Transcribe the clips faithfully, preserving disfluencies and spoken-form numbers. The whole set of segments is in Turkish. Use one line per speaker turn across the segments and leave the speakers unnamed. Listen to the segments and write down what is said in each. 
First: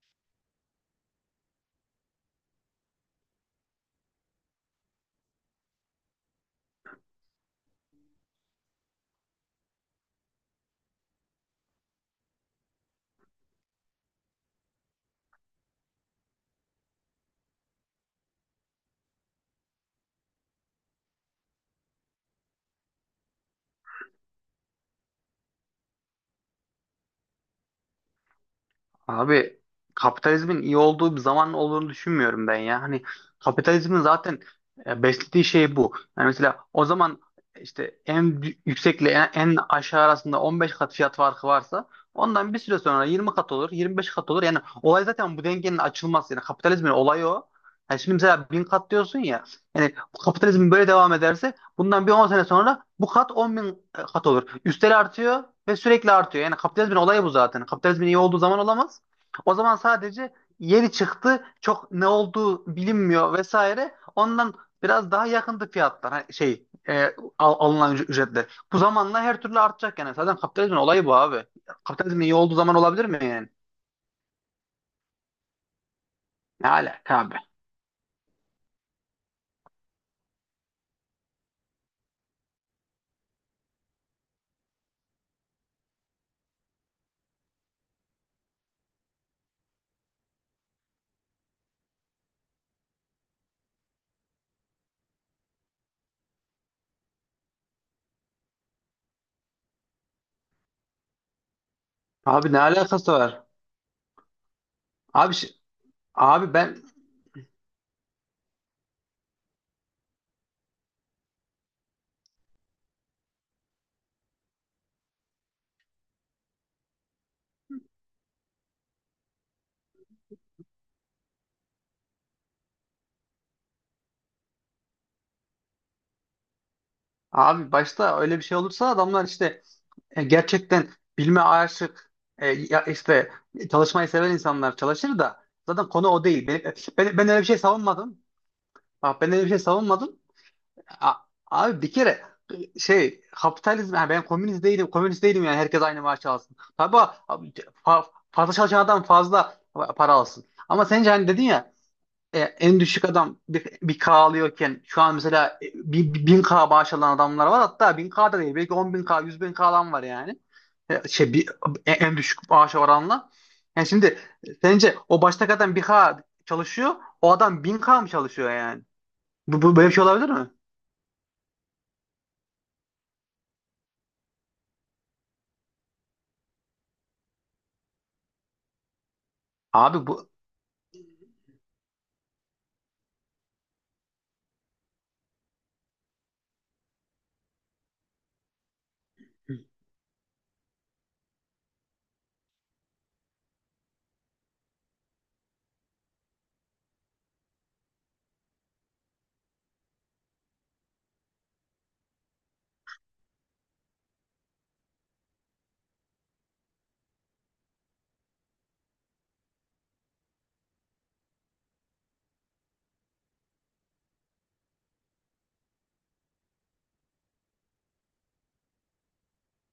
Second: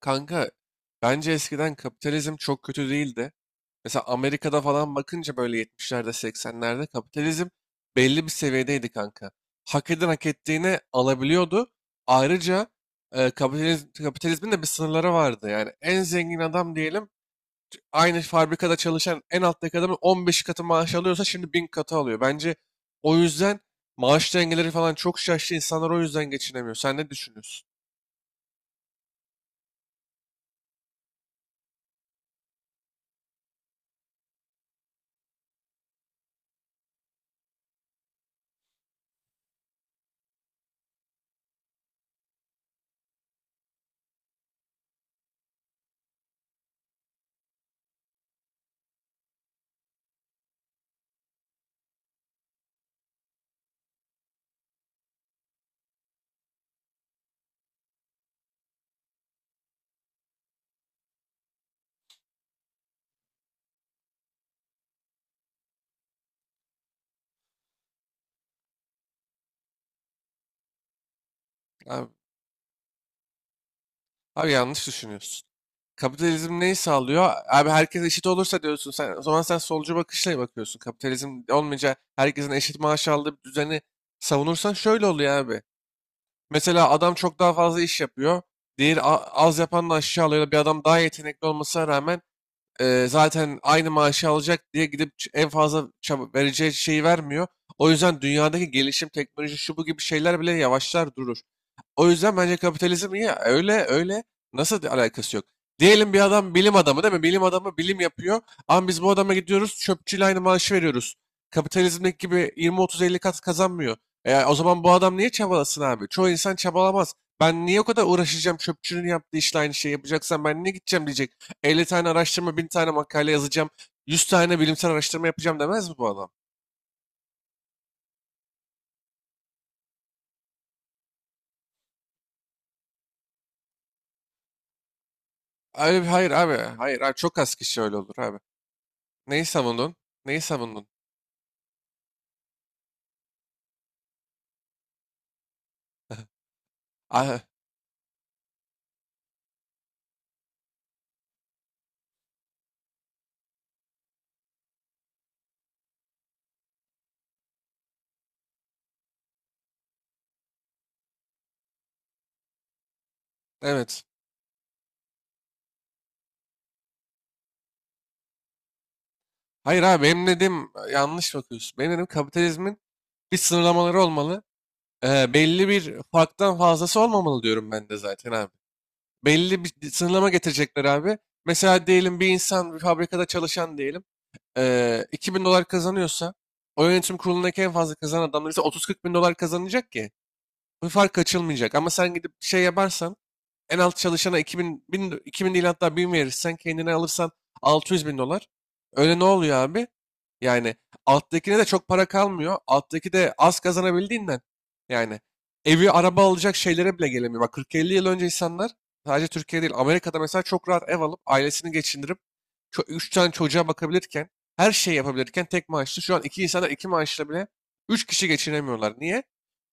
Kanka, bence eskiden kapitalizm çok kötü değildi. Mesela Amerika'da falan bakınca böyle yetmişlerde seksenlerde kapitalizm belli bir seviyedeydi kanka. Hak eden hak ettiğini alabiliyordu. Ayrıca e, kapitaliz- kapitalizmin de bir sınırları vardı. Yani en zengin adam diyelim, t- aynı fabrikada çalışan en alttaki adamın on beş katı maaş alıyorsa şimdi bin katı alıyor. Bence o yüzden maaş dengeleri falan çok şaştı. İnsanlar o yüzden geçinemiyor. Sen ne düşünüyorsun?
Abi, kapitalizmin iyi olduğu bir zaman olduğunu düşünmüyorum ben ya. Hani kapitalizmin zaten e, beslediği şey bu. Yani mesela o zaman işte en dü- yüksekle en, en aşağı arasında on beş kat fiyat farkı varsa ondan bir süre sonra yirmi kat olur, yirmi beş kat olur. Yani olay zaten bu dengenin açılması. Yani kapitalizmin olayı o. Yani şimdi mesela bin kat diyorsun ya. Yani bu kapitalizm böyle devam ederse bundan bir on sene sonra bu kat on bin e, kat olur. Üstel artıyor ve sürekli artıyor. Yani kapitalizmin olayı bu zaten. Kapitalizmin iyi olduğu zaman olamaz. O zaman sadece yeni çıktı, çok ne olduğu bilinmiyor vesaire. Ondan biraz daha yakındı fiyatlar hani şey e, al- alınan üc- ücretler. Bu zamanla her türlü artacak yani. Zaten kapitalizmin olayı bu abi.
Abi,
Kapitalizmin iyi olduğu zaman olabilir mi yani?
abi yanlış düşünüyorsun. Kapitalizm
Ne
neyi
alaka
sağlıyor?
abi?
Abi herkes eşit olursa diyorsun sen. O zaman sen solcu bakışla bakıyorsun. Kapitalizm olmayınca herkesin eşit maaş aldığı bir düzeni savunursan şöyle oluyor abi. Mesela adam çok daha fazla iş yapıyor. Diğeri a- Az yapan da aşağı alıyor. Bir adam daha yetenekli olmasına rağmen Eee, zaten aynı maaşı alacak diye gidip ç- en fazla çaba- vereceği şeyi vermiyor. O yüzden dünyadaki gelişim, teknoloji, şu bu gibi şeyler bile yavaşlar durur. O yüzden
Abi
bence
ne alakası
kapitalizm ya
var?
öyle öyle nasıl di-
Abi
alakası yok?
şi-
Diyelim bir adam
abi
bilim
ben
adamı, değil mi? Bilim adamı bilim yapıyor. Ama biz bu adama gidiyoruz, çöpçüyle aynı maaşı veriyoruz. Kapitalizmdeki gibi yirmi otuz-elli kat kazanmıyor. E, o zaman bu adam niye çabalasın abi? Çoğu insan çabalamaz. Ben niye o kadar uğraşacağım, çöpçünün yaptığı işle aynı şeyi yapacaksan ben niye gideceğim diyecek. elli tane araştırma, bin tane makale yazacağım, yüz tane bilimsel araştırma yapacağım demez mi bu adam?
abi başta öyle bir şey olursa adamlar işte e, gerçekten bilme aşık e, ya işte çalışmayı seven insanlar çalışır da zaten
Abi,
konu o
hayır
değil.
abi,
Ben,
hayır abi,
ben, ben
çok
öyle bir
az
şey
kişi öyle olur
savunmadım.
abi.
Bak ben öyle
Neyi
bir şey
savundun?
savunmadım.
Neyi savundun?
A- Abi bir kere şey kapitalizm yani ben komünist değilim, komünist değilim yani herkes aynı maaşı alsın. Tabii
Ah,
abi, fa- fazla çalışan adam fazla para alsın. Ama sence hani dedin ya e, en düşük adam bir, bir K alıyorken şu an mesela e, bir, bir bin K maaş alan adamlar var hatta bin K da değil belki on bin K yüz bin K alan var yani. E, şey bir, e, en düşük maaş oranla. Yani
evet.
şimdi sence o baştaki adam bir K çalışıyor, o adam bin K mı çalışıyor yani? Bu, bu
Hayır
böyle bir
abi,
şey
benim
olabilir mi?
dediğim yanlış bakıyorsun. Benim dediğim, kapitalizmin bir sınırlamaları olmalı. Ee, belli bir farktan fazlası olmamalı diyorum ben de zaten abi. Belli bir
Abi bu
sınırlama getirecekler abi. Mesela diyelim bir insan bir fabrikada çalışan diyelim. eee iki bin dolar kazanıyorsa, o yönetim kurulundaki en fazla kazanan adamlar ise otuz kırk bin dolar kazanacak ki bu fark açılmayacak. Ama sen gidip şey yaparsan, en alt çalışana iki bin, bin, iki bin değil hatta bin verirsen, kendine alırsan altı yüz bin dolar. Öyle ne oluyor abi? Yani alttakine de çok para kalmıyor. Alttaki de az kazanabildiğinden. Yani evi, araba alacak şeylere bile gelemiyor. Bak kırk elli yıl önce insanlar sadece Türkiye değil Amerika'da mesela çok rahat ev alıp ailesini geçindirip, ço- üç tane çocuğa bakabilirken, her şeyi yapabilirken tek maaşlı, şu an iki insanlar iki maaşla bile üç kişi geçinemiyorlar. Niye?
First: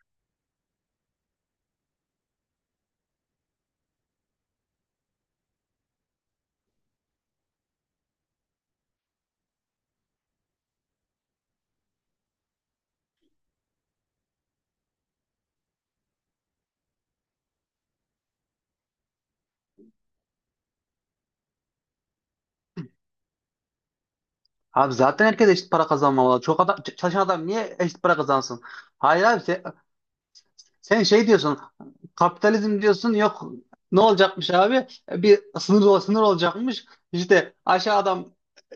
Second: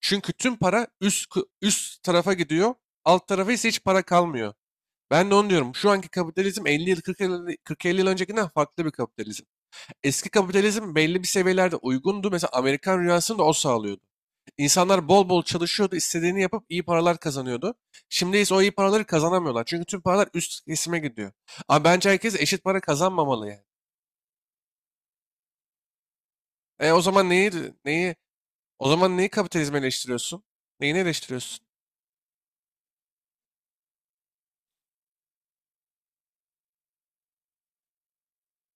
Çünkü tüm para üst üst tarafa gidiyor. Alt tarafa ise hiç para kalmıyor. Ben de onu diyorum. Şu anki kapitalizm elli yıl kırk yıl kırk elli yıl öncekinden farklı bir kapitalizm. Eski kapitalizm belli bir seviyelerde uygundu. Mesela Amerikan rüyasını da o sağlıyordu. İnsanlar bol bol çalışıyordu, istediğini yapıp iyi paralar kazanıyordu. Şimdi ise o iyi paraları kazanamıyorlar. Çünkü tüm paralar üst kesime gidiyor. Ama bence herkes eşit para kazanmamalı yani.
Abi zaten herkes eşit para kazanmamalı. Çok adam
E
ç-
o
çalışan
zaman
adam
neyi
niye eşit
neyi
para kazansın?
o zaman
Hayır
neyi
abi sen,
kapitalizmi eleştiriyorsun? Neyini
sen şey diyorsun.
eleştiriyorsun?
Kapitalizm diyorsun. Yok ne olacakmış abi? E, Bir sınır ol- sınır olacakmış. İşte aşağı adam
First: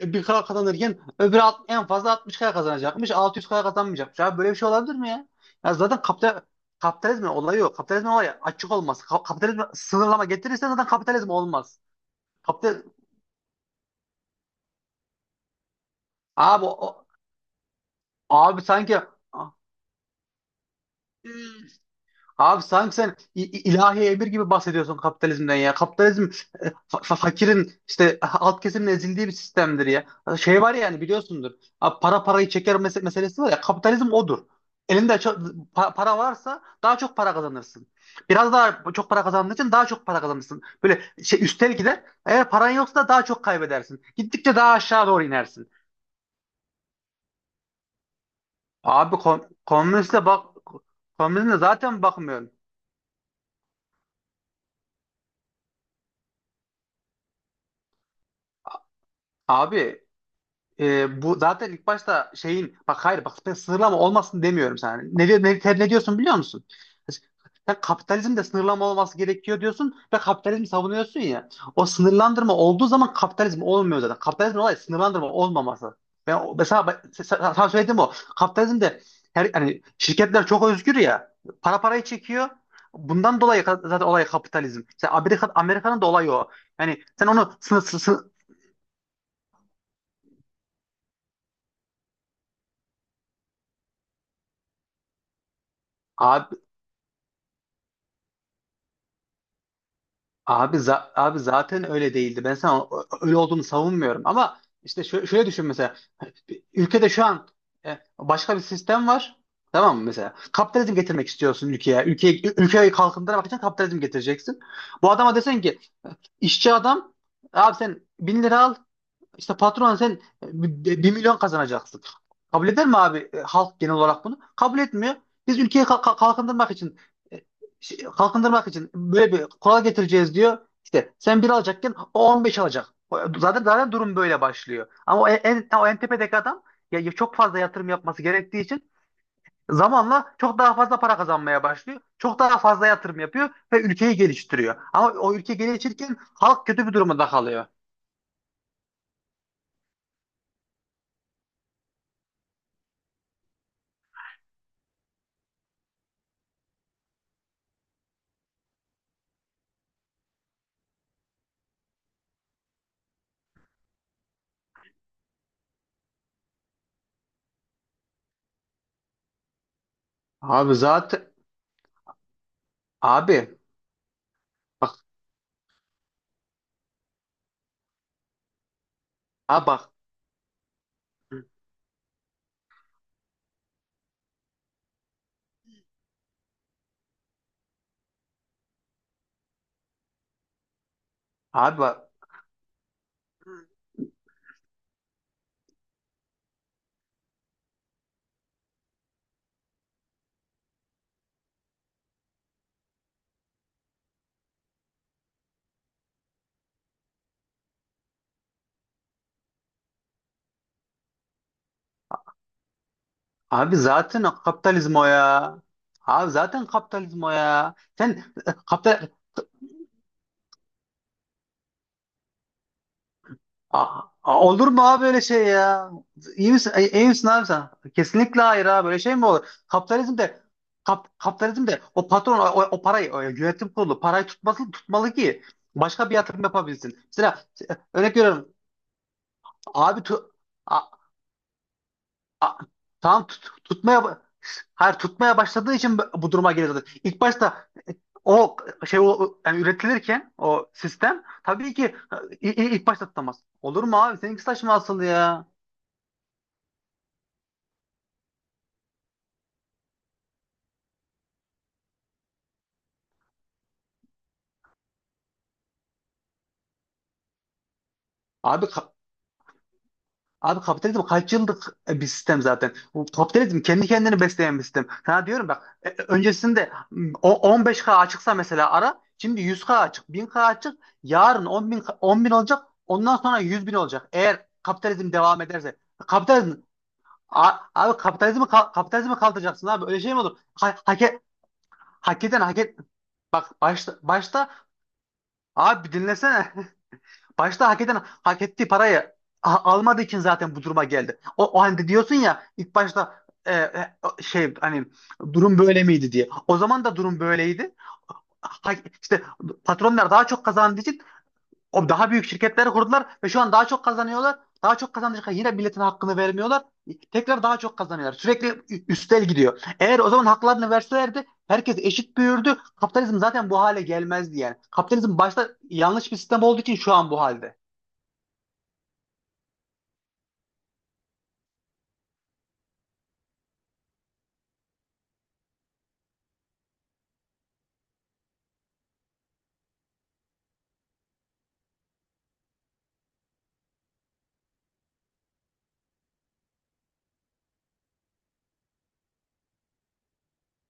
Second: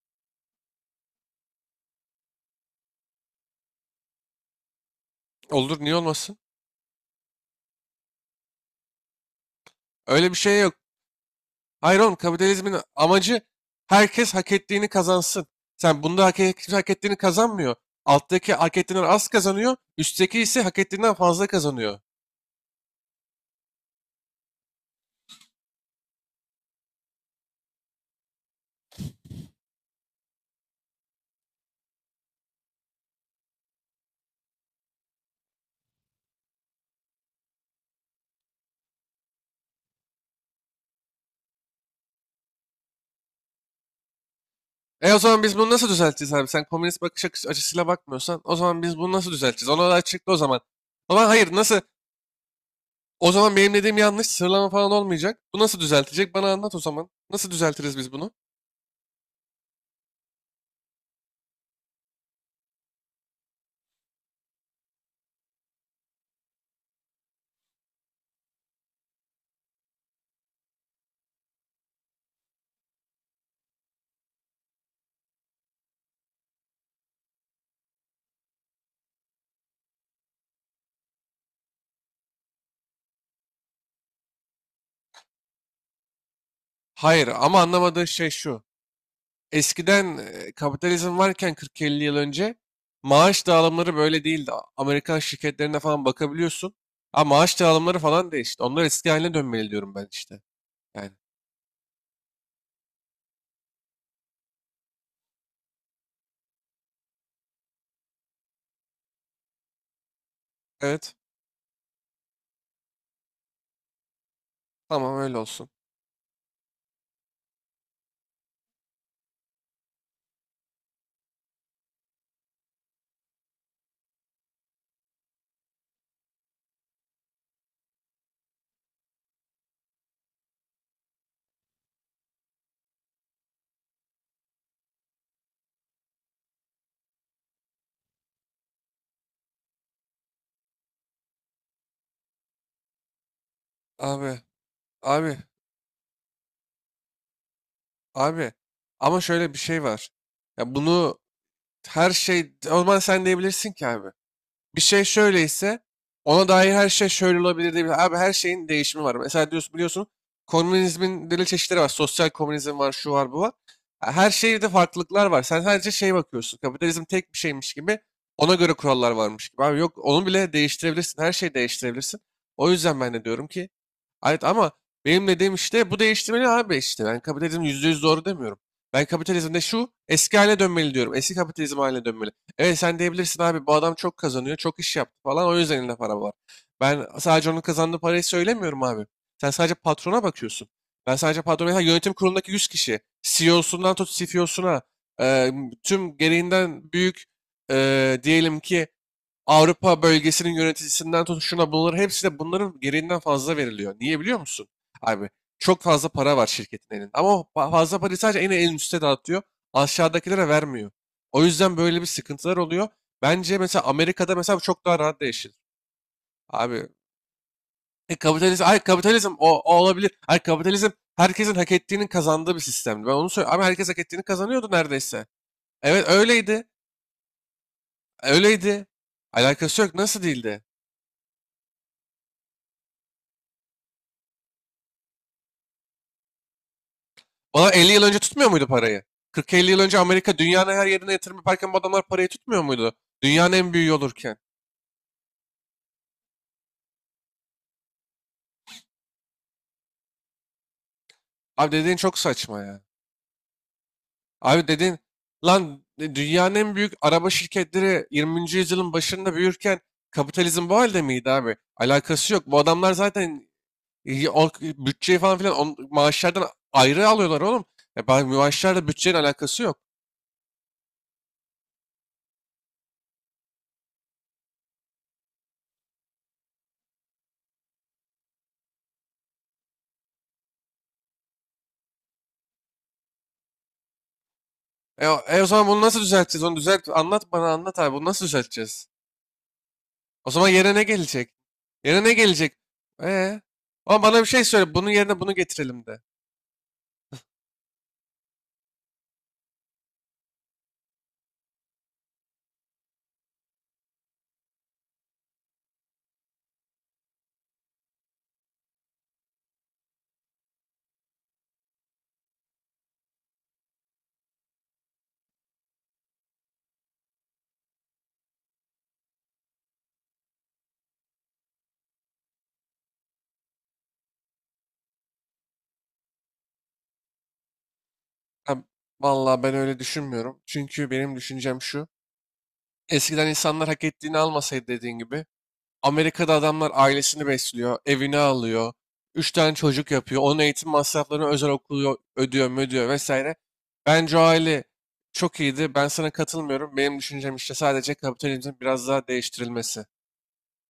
e, bir kadar kazanırken öbürü alt- en fazla altmış kadar kazanacakmış. altı yüz kadar kazanmayacakmış. Abi böyle bir şey olabilir mi ya? Ya
Olur, niye
zaten
olmasın?
kapital kapitalizmin olayı yok. Kapitalizmin olayı açık olması. Ka- kapitalizme sınırlama
Öyle bir şey
getirirsen
yok.
zaten kapitalizm olmaz.
Hayır oğlum, kapitalizmin
Kapital
amacı herkes hak ettiğini kazansın. Sen bunda hak,
Abi
kimse hak
o,
ettiğini kazanmıyor. Alttaki
Abi
hak
sanki
ettiğinden az kazanıyor. Üstteki ise hak ettiğinden fazla
Hmm.
kazanıyor.
Abi sanki sen i- i- ilahi emir gibi bahsediyorsun kapitalizmden ya. Kapitalizm e, fa- fa- fakirin işte alt kesimin ezildiği bir sistemdir ya. Şey var yani biliyorsundur. Abi para parayı çeker mese- meselesi var ya. Kapitalizm odur. Elinde çok, pa- para varsa daha çok para kazanırsın. Biraz daha çok para kazandığın için daha çok para kazanırsın. Böyle şey üstel gider. Eğer paran yoksa da daha çok kaybedersin. Gittikçe daha aşağı
E o
doğru
zaman biz bunu
inersin.
nasıl düzelteceğiz abi? Sen komünist bakış açı- açısıyla bakmıyorsan o zaman biz bunu
Abi
nasıl
kom
düzelteceğiz? Ona da
komüniste
açıkla o
bak
zaman. O zaman hayır,
komünizme
nasıl?
zaten bakmıyorum.
O zaman benim dediğim yanlış sıralama falan olmayacak. Bu nasıl düzeltecek? Bana anlat o zaman. Nasıl düzeltiriz biz bunu?
Abi e, bu zaten ilk başta şeyin bak hayır bak ben sınırlama olmasın demiyorum sana. Ne, diyor- ne, ter- ne diyorsun biliyor musun? Sen kapitalizmde sınırlama olması gerekiyor diyorsun ve kapitalizmi savunuyorsun ya. O sınırlandırma olduğu zaman kapitalizm olmuyor zaten. Kapitalizmin olayı sınırlandırma olmaması. Ben o- mesela ben- se- se- Sana söylediğim o. Kapitalizmde her hani şirketler çok özgür ya. Para parayı çekiyor. Bundan dolayı ka- zaten olay kapitalizm. Sen Amerika Amerika'nın da olayı o. Yani sen
Hayır,
onu
ama
sınır,
anlamadığı
sınır.
şey şu. Eskiden e, kapitalizm varken kırk elli yıl önce maaş dağılımları böyle değildi. A- Amerikan şirketlerine falan bakabiliyorsun. Ama maaş dağılımları falan değişti. Onlar eski haline dönmeli diyorum ben işte.
Abi,
Yani
za- abi zaten öyle değildi. Ben sana o- öyle olduğunu savunmuyorum. Ama işte şö- şöyle düşün mesela. Bir ülkede şu an e, başka bir sistem var. Tamam mı mesela? Kapitalizm
evet,
getirmek istiyorsun ülkeye. Ülkeyi, ülkeyi kalkındırmak için kapitalizm getireceksin. Bu
tamam,
adama
öyle
desen
olsun.
ki işçi adam abi sen bin lira al, işte patron sen e, bir milyon kazanacaksın. Kabul eder mi abi e, halk genel olarak bunu? Kabul etmiyor. Biz ülkeyi kalk- kalk- kalkındırmak için e, şey, kalkındırmak için böyle bir kural getireceğiz diyor. İşte sen bir alacakken o on beş alacak. O- Zaten zaten durum böyle başlıyor. Ama o en, o en tepedeki adam ya, ya çok fazla yatırım yapması gerektiği için zamanla çok daha fazla para kazanmaya başlıyor. Çok daha fazla yatırım yapıyor ve ülkeyi
Abi
geliştiriyor. Ama
abi
o ülke gelişirken halk kötü bir durumda kalıyor.
abi ama şöyle bir şey var. Ya bunu, her şey, o zaman sen diyebilirsin ki abi, bir şey şöyleyse ona dair her şey şöyle olabilir diye. Abi her şeyin değişimi var. Mesela diyorsun, biliyorsun, komünizmin deli çeşitleri var. Sosyal komünizm var, şu var, bu var. Ha, her şeyde farklılıklar var. Sen sadece şeye bakıyorsun, kapitalizm tek bir şeymiş gibi. Ona göre kurallar varmış gibi. Abi yok, onu bile
Abi
değiştirebilirsin.
zaten
Her şeyi değiştirebilirsin. O yüzden ben de
abi
diyorum ki, evet, ama
Bak,
benim dediğim işte bu, değiştirmeli abi işte. Ben kapitalizm yüzde yüz doğru demiyorum. Ben kapitalizmde
ha bak.
şu eski haline dönmeli diyorum. Eski kapitalizm haline dönmeli. Evet, sen diyebilirsin abi, bu adam çok kazanıyor, çok iş yaptı falan, o yüzden elinde para var. Ben sadece onun kazandığı parayı söylemiyorum abi. Sen sadece patrona bakıyorsun. Ben sadece patrona,
Abi
ha,
bak.
yönetim kurulundaki yüz kişi, C E O'sundan tut C F O'suna, e, tüm gereğinden büyük, e, diyelim ki Avrupa bölgesinin yöneticisinden tut şuna, bunların hepsi de bunların gereğinden fazla veriliyor. Niye biliyor musun? Abi çok fazla para var şirketin elinde ama o fa- fazla parayı sadece en en üste dağıtıyor. Aşağıdakilere vermiyor. O yüzden böyle bir sıkıntılar oluyor. Bence
Abi
mesela
zaten
Amerika'da mesela bu çok
kapitalizm
daha
o
rahat değişir.
ya. Abi zaten
Abi
kapitalizm o ya.
e,
Sen e,
kapitalizm, ay
kapital
kapitalizm o, o olabilir. Ay kapitalizm herkesin hak ettiğinin kazandığı bir sistemdi. Ben onu söylüyorum. Abi herkes hak
A-
ettiğini
a-
kazanıyordu
Olur mu abi böyle
neredeyse.
şey ya?
Evet,
İyi
öyleydi.
misin, iyi iyi misin abi sen? Kesinlikle hayır
Öyleydi.
abi. Böyle şey mi olur?
Alakası yok.
Kapitalizm
Nasıl
de
değildi?
kap, kapitalizm de o patron o, o parayı o yönetim kurulu parayı tutması tutmalı ki başka bir yatırım yapabilsin. Mesela
Valla
e,
elli yıl
örnek
önce
veriyorum
tutmuyor muydu parayı? kırk elli yıl önce
abi tu-
Amerika dünyanın her yerine yatırım yaparken bu adamlar parayı
A-
tutmuyor muydu?
Tamam
Dünyanın
tut-
en büyüğü
tutmaya ba-
olurken.
hayır tutmaya başladığı için bu bu duruma geliyor zaten. İlk başta o şey o, yani üretilirken o sistem
Abi
tabii ki
dediğin çok
i-
saçma
i-
ya.
ilk başta tutamaz. Olur mu abi? Seninki
Abi
saçma
dediğin
asıl ya.
lan, e, dünyanın en büyük araba şirketleri yirminci yüzyılın başında büyürken kapitalizm bu halde miydi abi? Alakası yok. Bu adamlar zaten e, o bütçeyi falan filan on, maaşlardan ayrı alıyorlar oğlum. E, ben-
Abi
maaşlarla
ka-
bütçenin alakası yok.
Abi kapitalizm kaç yıllık e, bir sistem zaten. Bu kapitalizm kendi kendini besleyen bir sistem. Sana diyorum bak e- e, öncesinde m, o- on beş K açıksa mesela ara şimdi yüz K açık, bin K açık, yarın on bin, on bin olacak, ondan sonra yüz bin olacak. Eğer
E,
kapitalizm
o- e
devam
o zaman
ederse.
bunu nasıl düzelteceğiz?
Kapitalizm
Onu düzelt, anlat bana,
a-
anlat abi.
abi
Bunu nasıl
kapitalizmi ka-
düzelteceğiz?
Kapitalizmi kaldıracaksın abi öyle şey mi
O
olur?
zaman yerine
Ha,
ne
hak, e-
gelecek? Yerine ne
hak eden
gelecek?
hak et.
Ee?
Bak başta,
Ama bana bir şey
başta
söyle. Bunun yerine bunu getirelim
abi bir
de.
dinlesene. Başta hak eden hak ettiği parayı a- almadığı için zaten bu duruma geldi. O, o hani diyorsun ya ilk başta e, e, şey hani durum böyle miydi diye. O zaman da durum böyleydi. Ha, işte patronlar daha çok kazandığı için o daha büyük şirketleri kurdular ve şu an daha çok kazanıyorlar. Daha çok kazandıkça yine milletin hakkını vermiyorlar. Tekrar daha çok kazanıyorlar. Sürekli ü- üstel gidiyor. Eğer o zaman haklarını verselerdi herkes eşit büyürdü. Kapitalizm zaten bu hale gelmezdi yani. Kapitalizm başta yanlış bir sistem olduğu için şu an bu halde.
Ha, vallahi ben öyle düşünmüyorum. Çünkü benim düşüncem şu. Eskiden insanlar hak ettiğini almasaydı dediğin gibi. Amerika'da adamlar ailesini besliyor, evini alıyor, üç tane çocuk yapıyor, onun eğitim masraflarını, özel okulu ödüyor, ödüyor vesaire. Bence o aile çok iyiydi. Ben sana katılmıyorum. Benim düşüncem işte sadece kapitalizmin biraz daha değiştirilmesi.